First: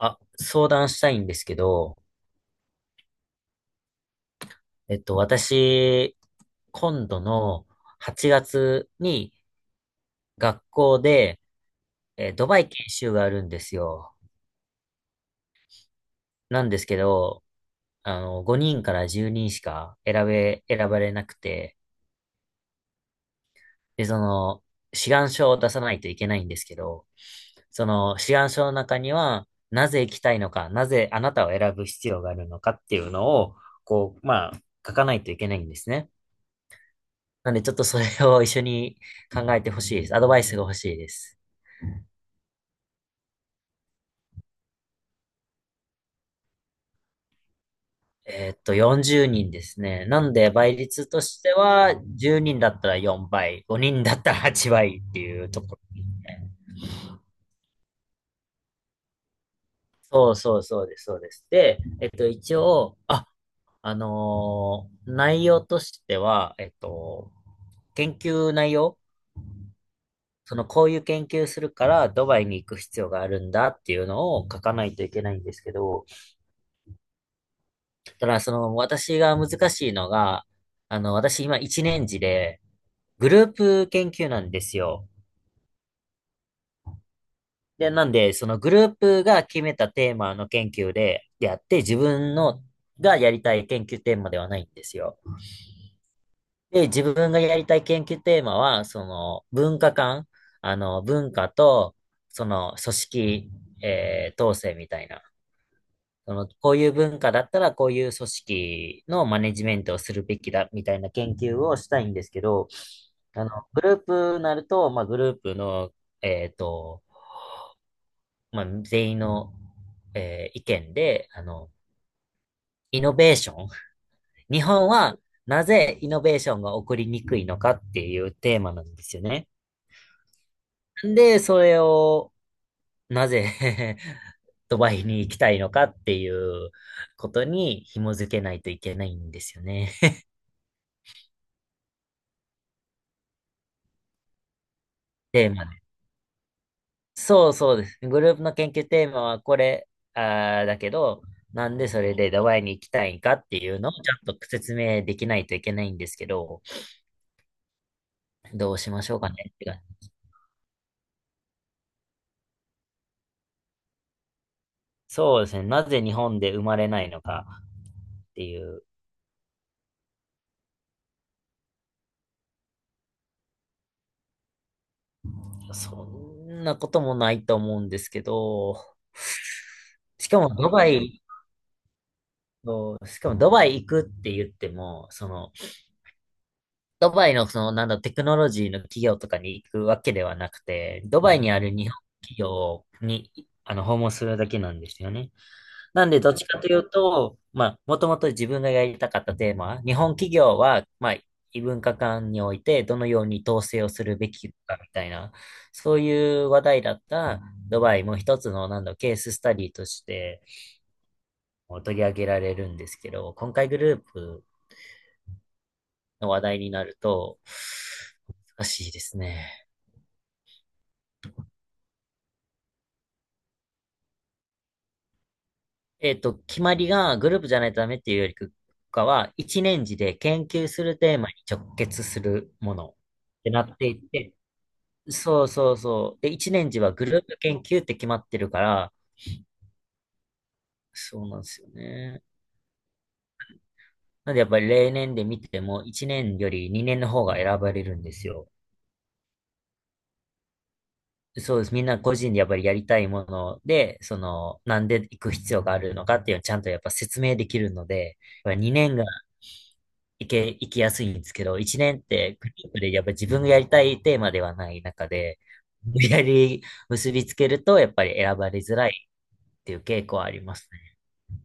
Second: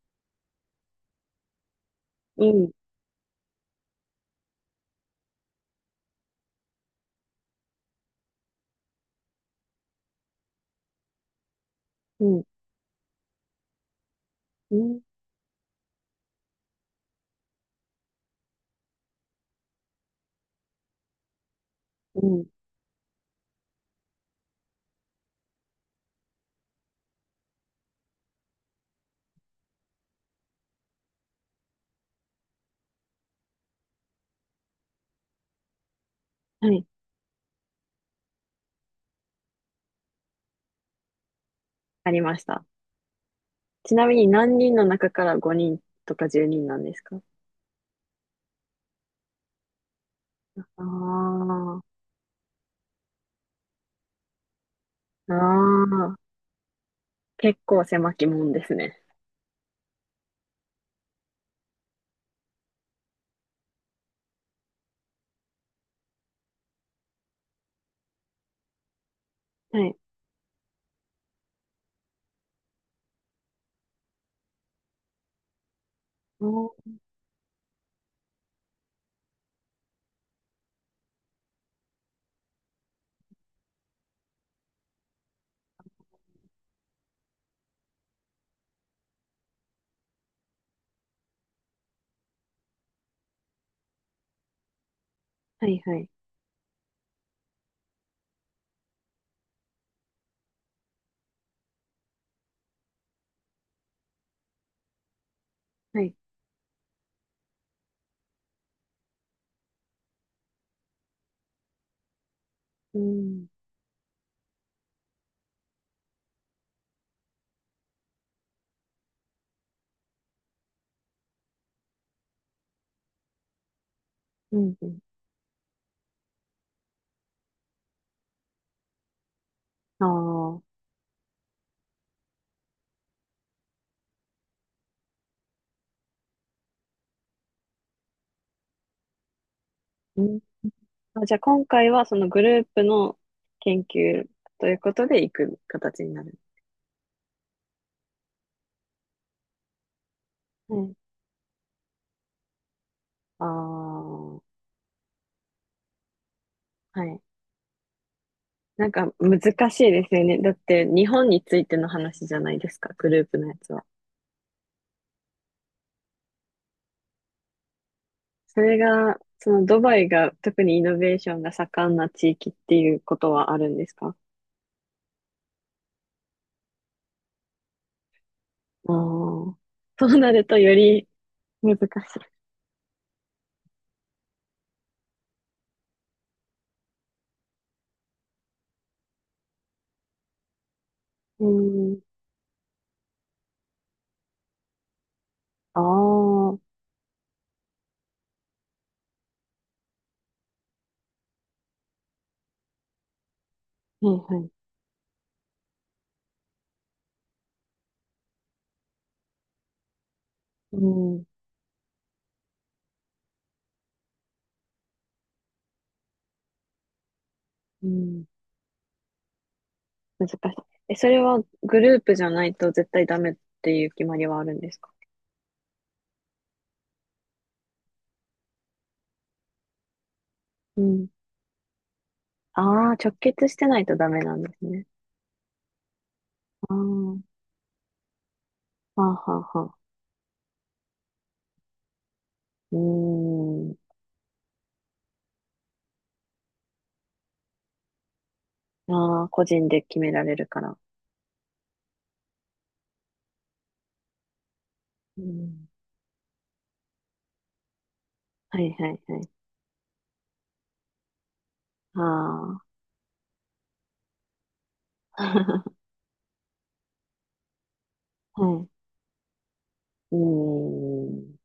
あ、相談したいんですけど、うん、私、今度の8月に学校で、うん、ドバイ研修があるんですよ。うん、なんですけど、5人から10人しか選べ、選ばれなくて、うん。で、その、志願書を出さないといけないんですけど、その志願書の中には、なぜ行きたいのか、なぜあなたを選ぶ必要があるのかっていうのを、こう、まあ、書かないといけないんですね。はい、なんで、ちょっとそれを一緒に考えてほしいです。アドバイスが欲しいです。ありました。ちなみに何人の中から5人とか10人なんですか？40人ですね。なんで、倍率としてあは、10人だったら4倍、5人だったら8倍ってあ、いうところであすあ、ね。結構狭き門ですね。そうそうそうです、そうです。で、一応、内容としては、研究内容、はい。その、こういう研究するから、ドバイに行く必要があるんだっていうのを書かないといけないんですけど、おー、ただから、その、私が難しいのが、私今一年次で、グループ研究なんですよ。で、なんで、そのグループが決めたテーマの研究で、やって、自分の、がやりたい研究テーマではないんですよ。はい、はい、で、自分がやりたい研究テーマは、その、文化間、文化と、その、組織、統制みたいな。はい。その、こういう文化だったら、こういう組織のマネジメントをするべきだ、みたいな研究をしたいんですけど、うん、グループになると、まあ、グループの、えっと、まあ、全員の、意見で、イノベーション。う日ん、う本ん。はなぜイノベーションが起こりにくいのかっていうテーマなんですよね。ああ、で、それを、なぜ ドバイに行きたいのかっていうことに紐づけないといけないんですよね。うん。あ、じゃあ今回はそのグループの研究ということで行テーくマね。形になる。そうそうです。グループの研究テーマはこれ、あはだけい。ど、なんでそれでドバイに行きたいんかあっあ、ていうのをちゃんはと説明できないといけないんですけど、い。どうなしんましかょうかねって難し感いでじ。すよね。だって日本についての話じゃないですか、グループのやつは。そうですね。なぜ日本で生まれないのかってそいれう、が、そのドバイが特にイノベーションが盛んな地域っていうことはあるんですか？そんなこともないと思うんですけど、ああー。そうしなかるもとドよバりイ、難しい。しかもドバイ行くって言っても、その、ドバイのその、なんだテクノロジーの企業とかに行くわけではなくて、ドバイうにある日ん。本企業に、訪問するだけなんですよね。ああ、なんで、どっちはかというと、まあ、もともと自分がやりたかったテーマ、日本企業は、まあ、異文化間においてどのように統制をすいるべはい。きかみたいな、そういう話題だったドバイも一つの、なんだケーススタディとしてうん。取り上げられるんですけど、今回グループの話題になると、うん。難しいですね。難しい。え、それはグループじゃないと絶対ダメっていう決まりはあるんですか？決まりがグループじゃないとダメっていうよりかは、一年次で研究うするん。テーマに直結するあものあ、っ直結てしなてっないてといダメて、なんですね。そうそうそう。で、一年ああ、次はグはループ研究って決まってるから、あはあはあ。そうなんですよね。うーん。なんでやっぱり例年で見ても、一年より二年の方が選ばれるんですよ。ああ、個人で決められるから。そうです。みんな個人でやっぱりやりたいもので、その、なんで行うく必要ん。があるのかっていうのをちゃんとやっぱ説明できるので、やっぱはいは2年いがはい。行きやすいんですけど、一年あってグルあ。ープでやっぱ自分がやりたいテーマではない中で、無理やり結びつけると、やっぱり選はばれい。づらいっていう傾う向はありますね。ーん。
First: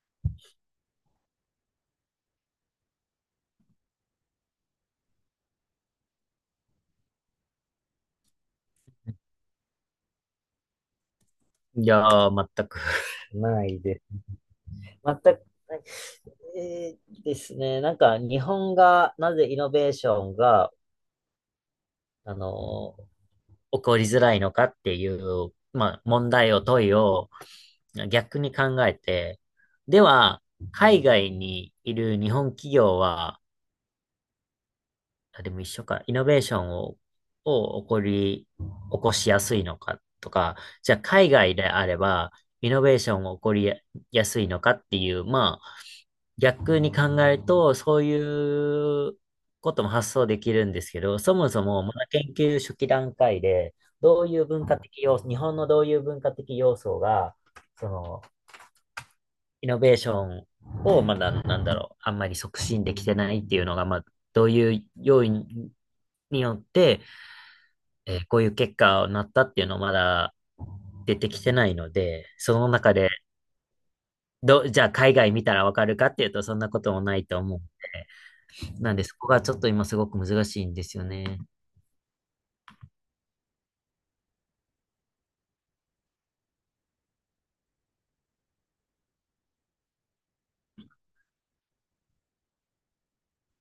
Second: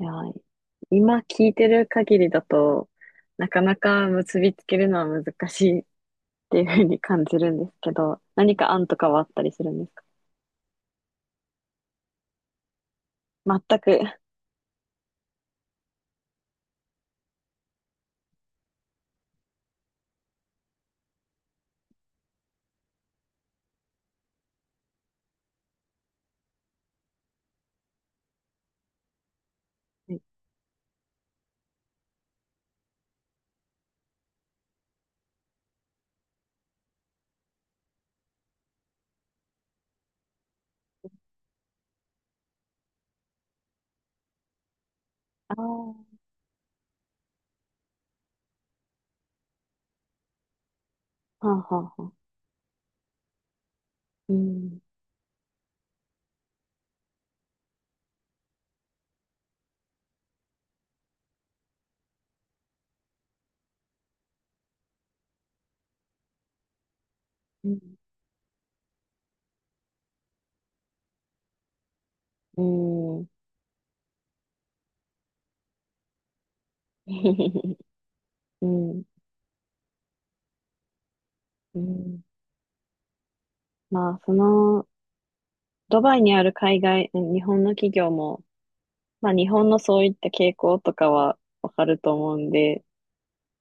いや、今聞いてる限りだと、なかなか結びつけるのは難しいっていうふうに感じるんですけど、何か案とかはあったりするんですか？いや全く な全いく。です。は全くない。ですね。なんか、日本が、なぜイノベーションが、あの起こりづらいのかっていう、まあ、問いを逆に考えて、でい。は、海外にいる日本企業は、あ、でも一緒か。イノベーションを、を起こり、起こしやすいのかとか、じゃあ海外であれば、イノベーションを起こりやすいのかっていう、あまあ、あ、は逆に考えると、そういうことも発想できるんですけど、そあもそはも、まあだはあ。研究初期段階で、どうういう文化ん。的要素、日本のどういう文化的要素が、その、イノベーションをまだ、なんだろう、あんまり促進できてないっていうのが、まあ、どういう要因によって、うん。こういう結果になったっていうのまだ出てきてないので、そうの中で、ん。じゃあ海外見たらわかるかっていうと、そんなこともないと思うの うで、なんでん。そこがちょっと今すごく難しいんですよね。うん。まあ、その、ドバイにある海外、日本の企業も、まあ、日本のそういった傾向とかはわかると思うんで、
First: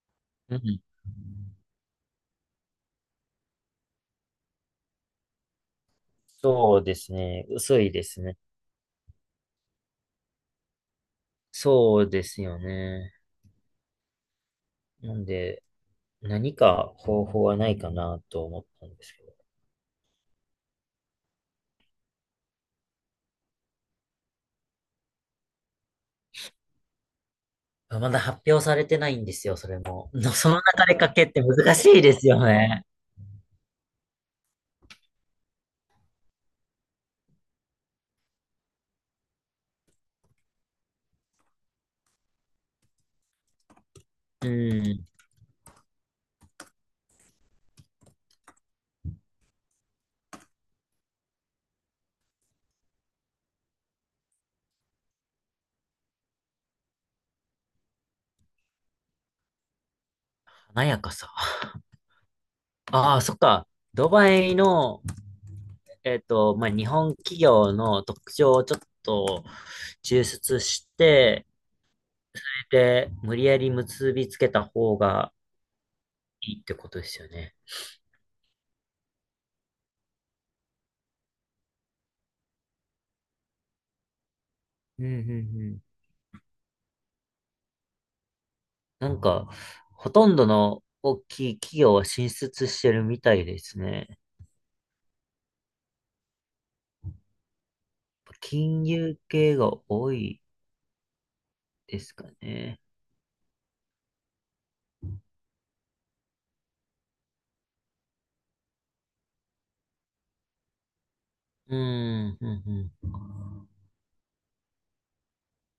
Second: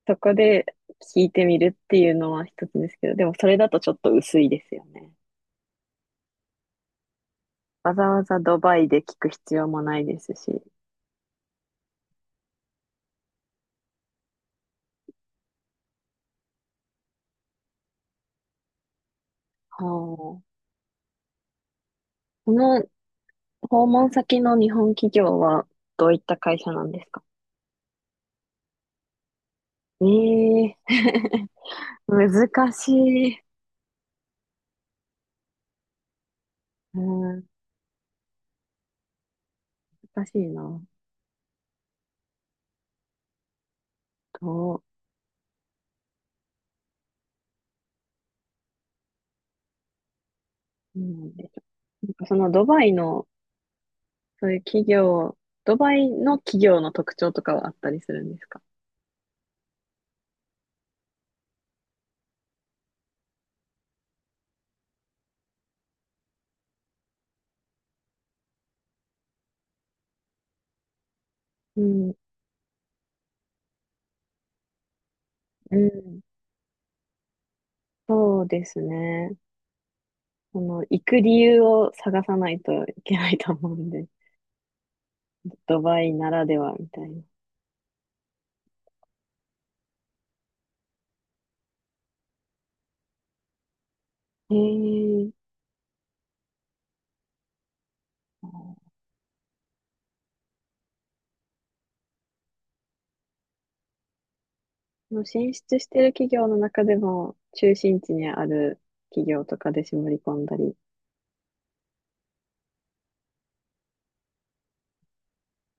そこうでん。聞いてみるっていうのは一つですけど、でもそれだとちょっと薄いですよね。そうですね。薄いわざでわすね。ざドバイで聞く必要もないですし。そうですよね。なんで、何か方法はないかなと思ったんですけど。はあ。この訪問先の日本企業はどういった会社なんですか？まあまだ発表されてないんですよ、それえも。のそのえ中ー、で書けって難しいですよ難ね。しい。うん、難しいな。うどうん。なんでしょう。なんかそのドバイの、そういう企業、ドバイの企業の特徴とかはあったりするんですか？華やかさ。ああ、そっか。ドバイの、まあ、日本企業の特徴をちょっと抽出して、うん、で、無理やり結びつけた方がうん、いいってことですよね。そうですね。その、行く理由を探さないといけないと思うんで、うんうんう ドん。バイならではみたいな。なんか、ほとんどの大きい企業は進出してるみたいですね。へえ。金融系が多いですかね。もう進出してる企業の中でも、中心地にある企業とかで絞り込んだり。うん、うん、うん。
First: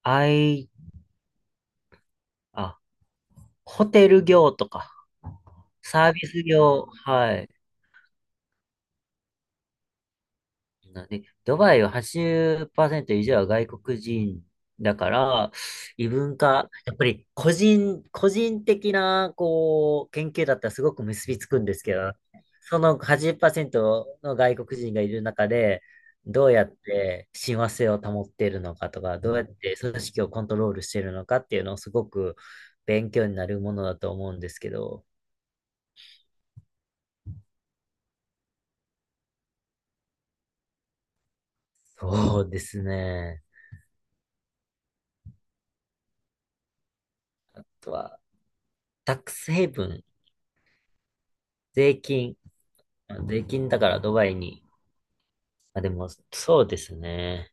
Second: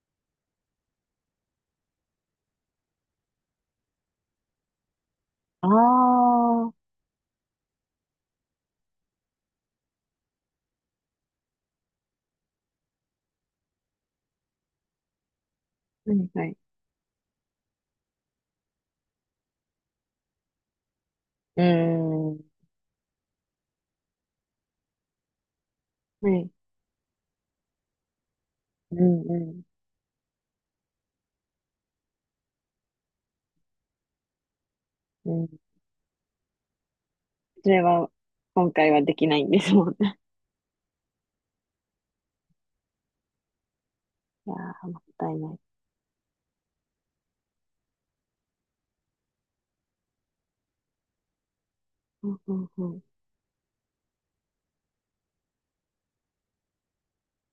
あい、あ、ホテル業とか、あサービスあ、う、業、はい。なんで、ドバイは80%以上は外国人だから、異はい文はい。化、やっぱり個人的な、こう、研究だったらすごく結びつくーんですけど、ん、うその80%の外国人がいる中で、ーん、はどい。うやって親和性を保っているのかうとか、んどうやっうて組織をコントロールしているのかっていうのをすごく勉強になるものだと思うんですけど、ん、うん。それは、今回はできないんですもんね。そうですね。いやー、もったいない。あとは、タックスヘイブン、税う金。んうんうん。あ税金だからドバイに。あ、でも、そうですね。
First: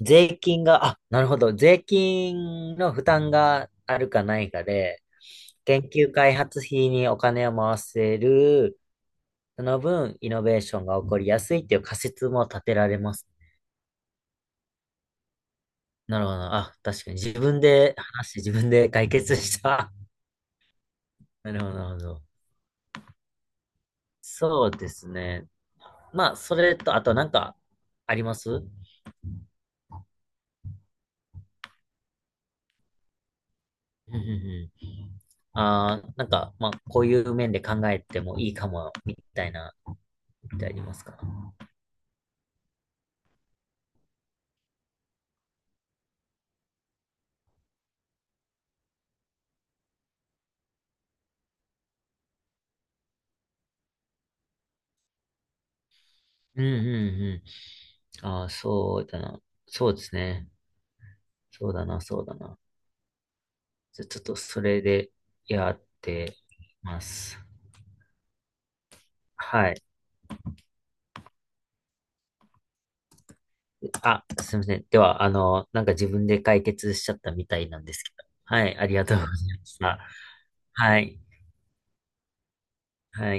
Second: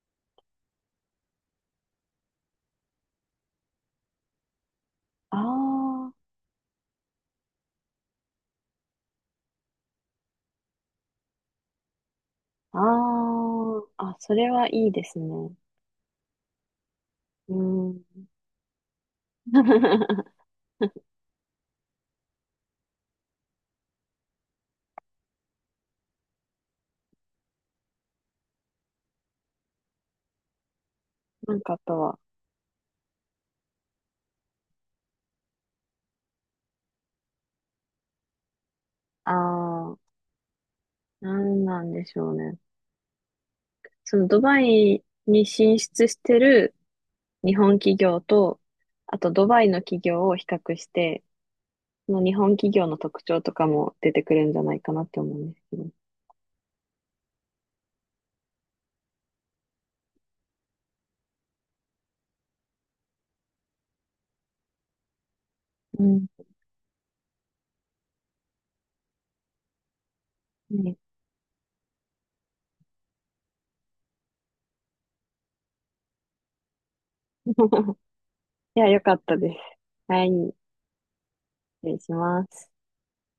税金が、あ、なるほど。税金の負担があるかないかで、研あ究開発費にお金を回せる、その分、イノベーションが起こりやすいっていう仮説も立てあ、られます。ああ、あ、それはいいですね。なるほど。あ、確かに自う分でん。話して自分で解決した。なるほど、なるほど。そうですね。まあ、それと、あとなんか、あります。うんなんかあとは、うんうん。 ああ、なんか、まあ、こういう面で考えてもいいかも、みた、たいな、あってありますか？あ、なんなんでしょうね。そのドバイに進出してる日本企業と、あとドバイの企業を比較して、その日本企業の特徴とかも出てくるんじゃないかなって思うんですけど。うんうんうん。ああ、そうだな。そうですね。そうだな、そうだな。じゃ、ちょっとそれでやっうん。てます。はい。うんね。 あ、すいません。では、なんか自分で解決しちゃったみたいなんで すけど。はい、いあや、りよがかとうっございたです。ました。はい、失はい。礼します。はい。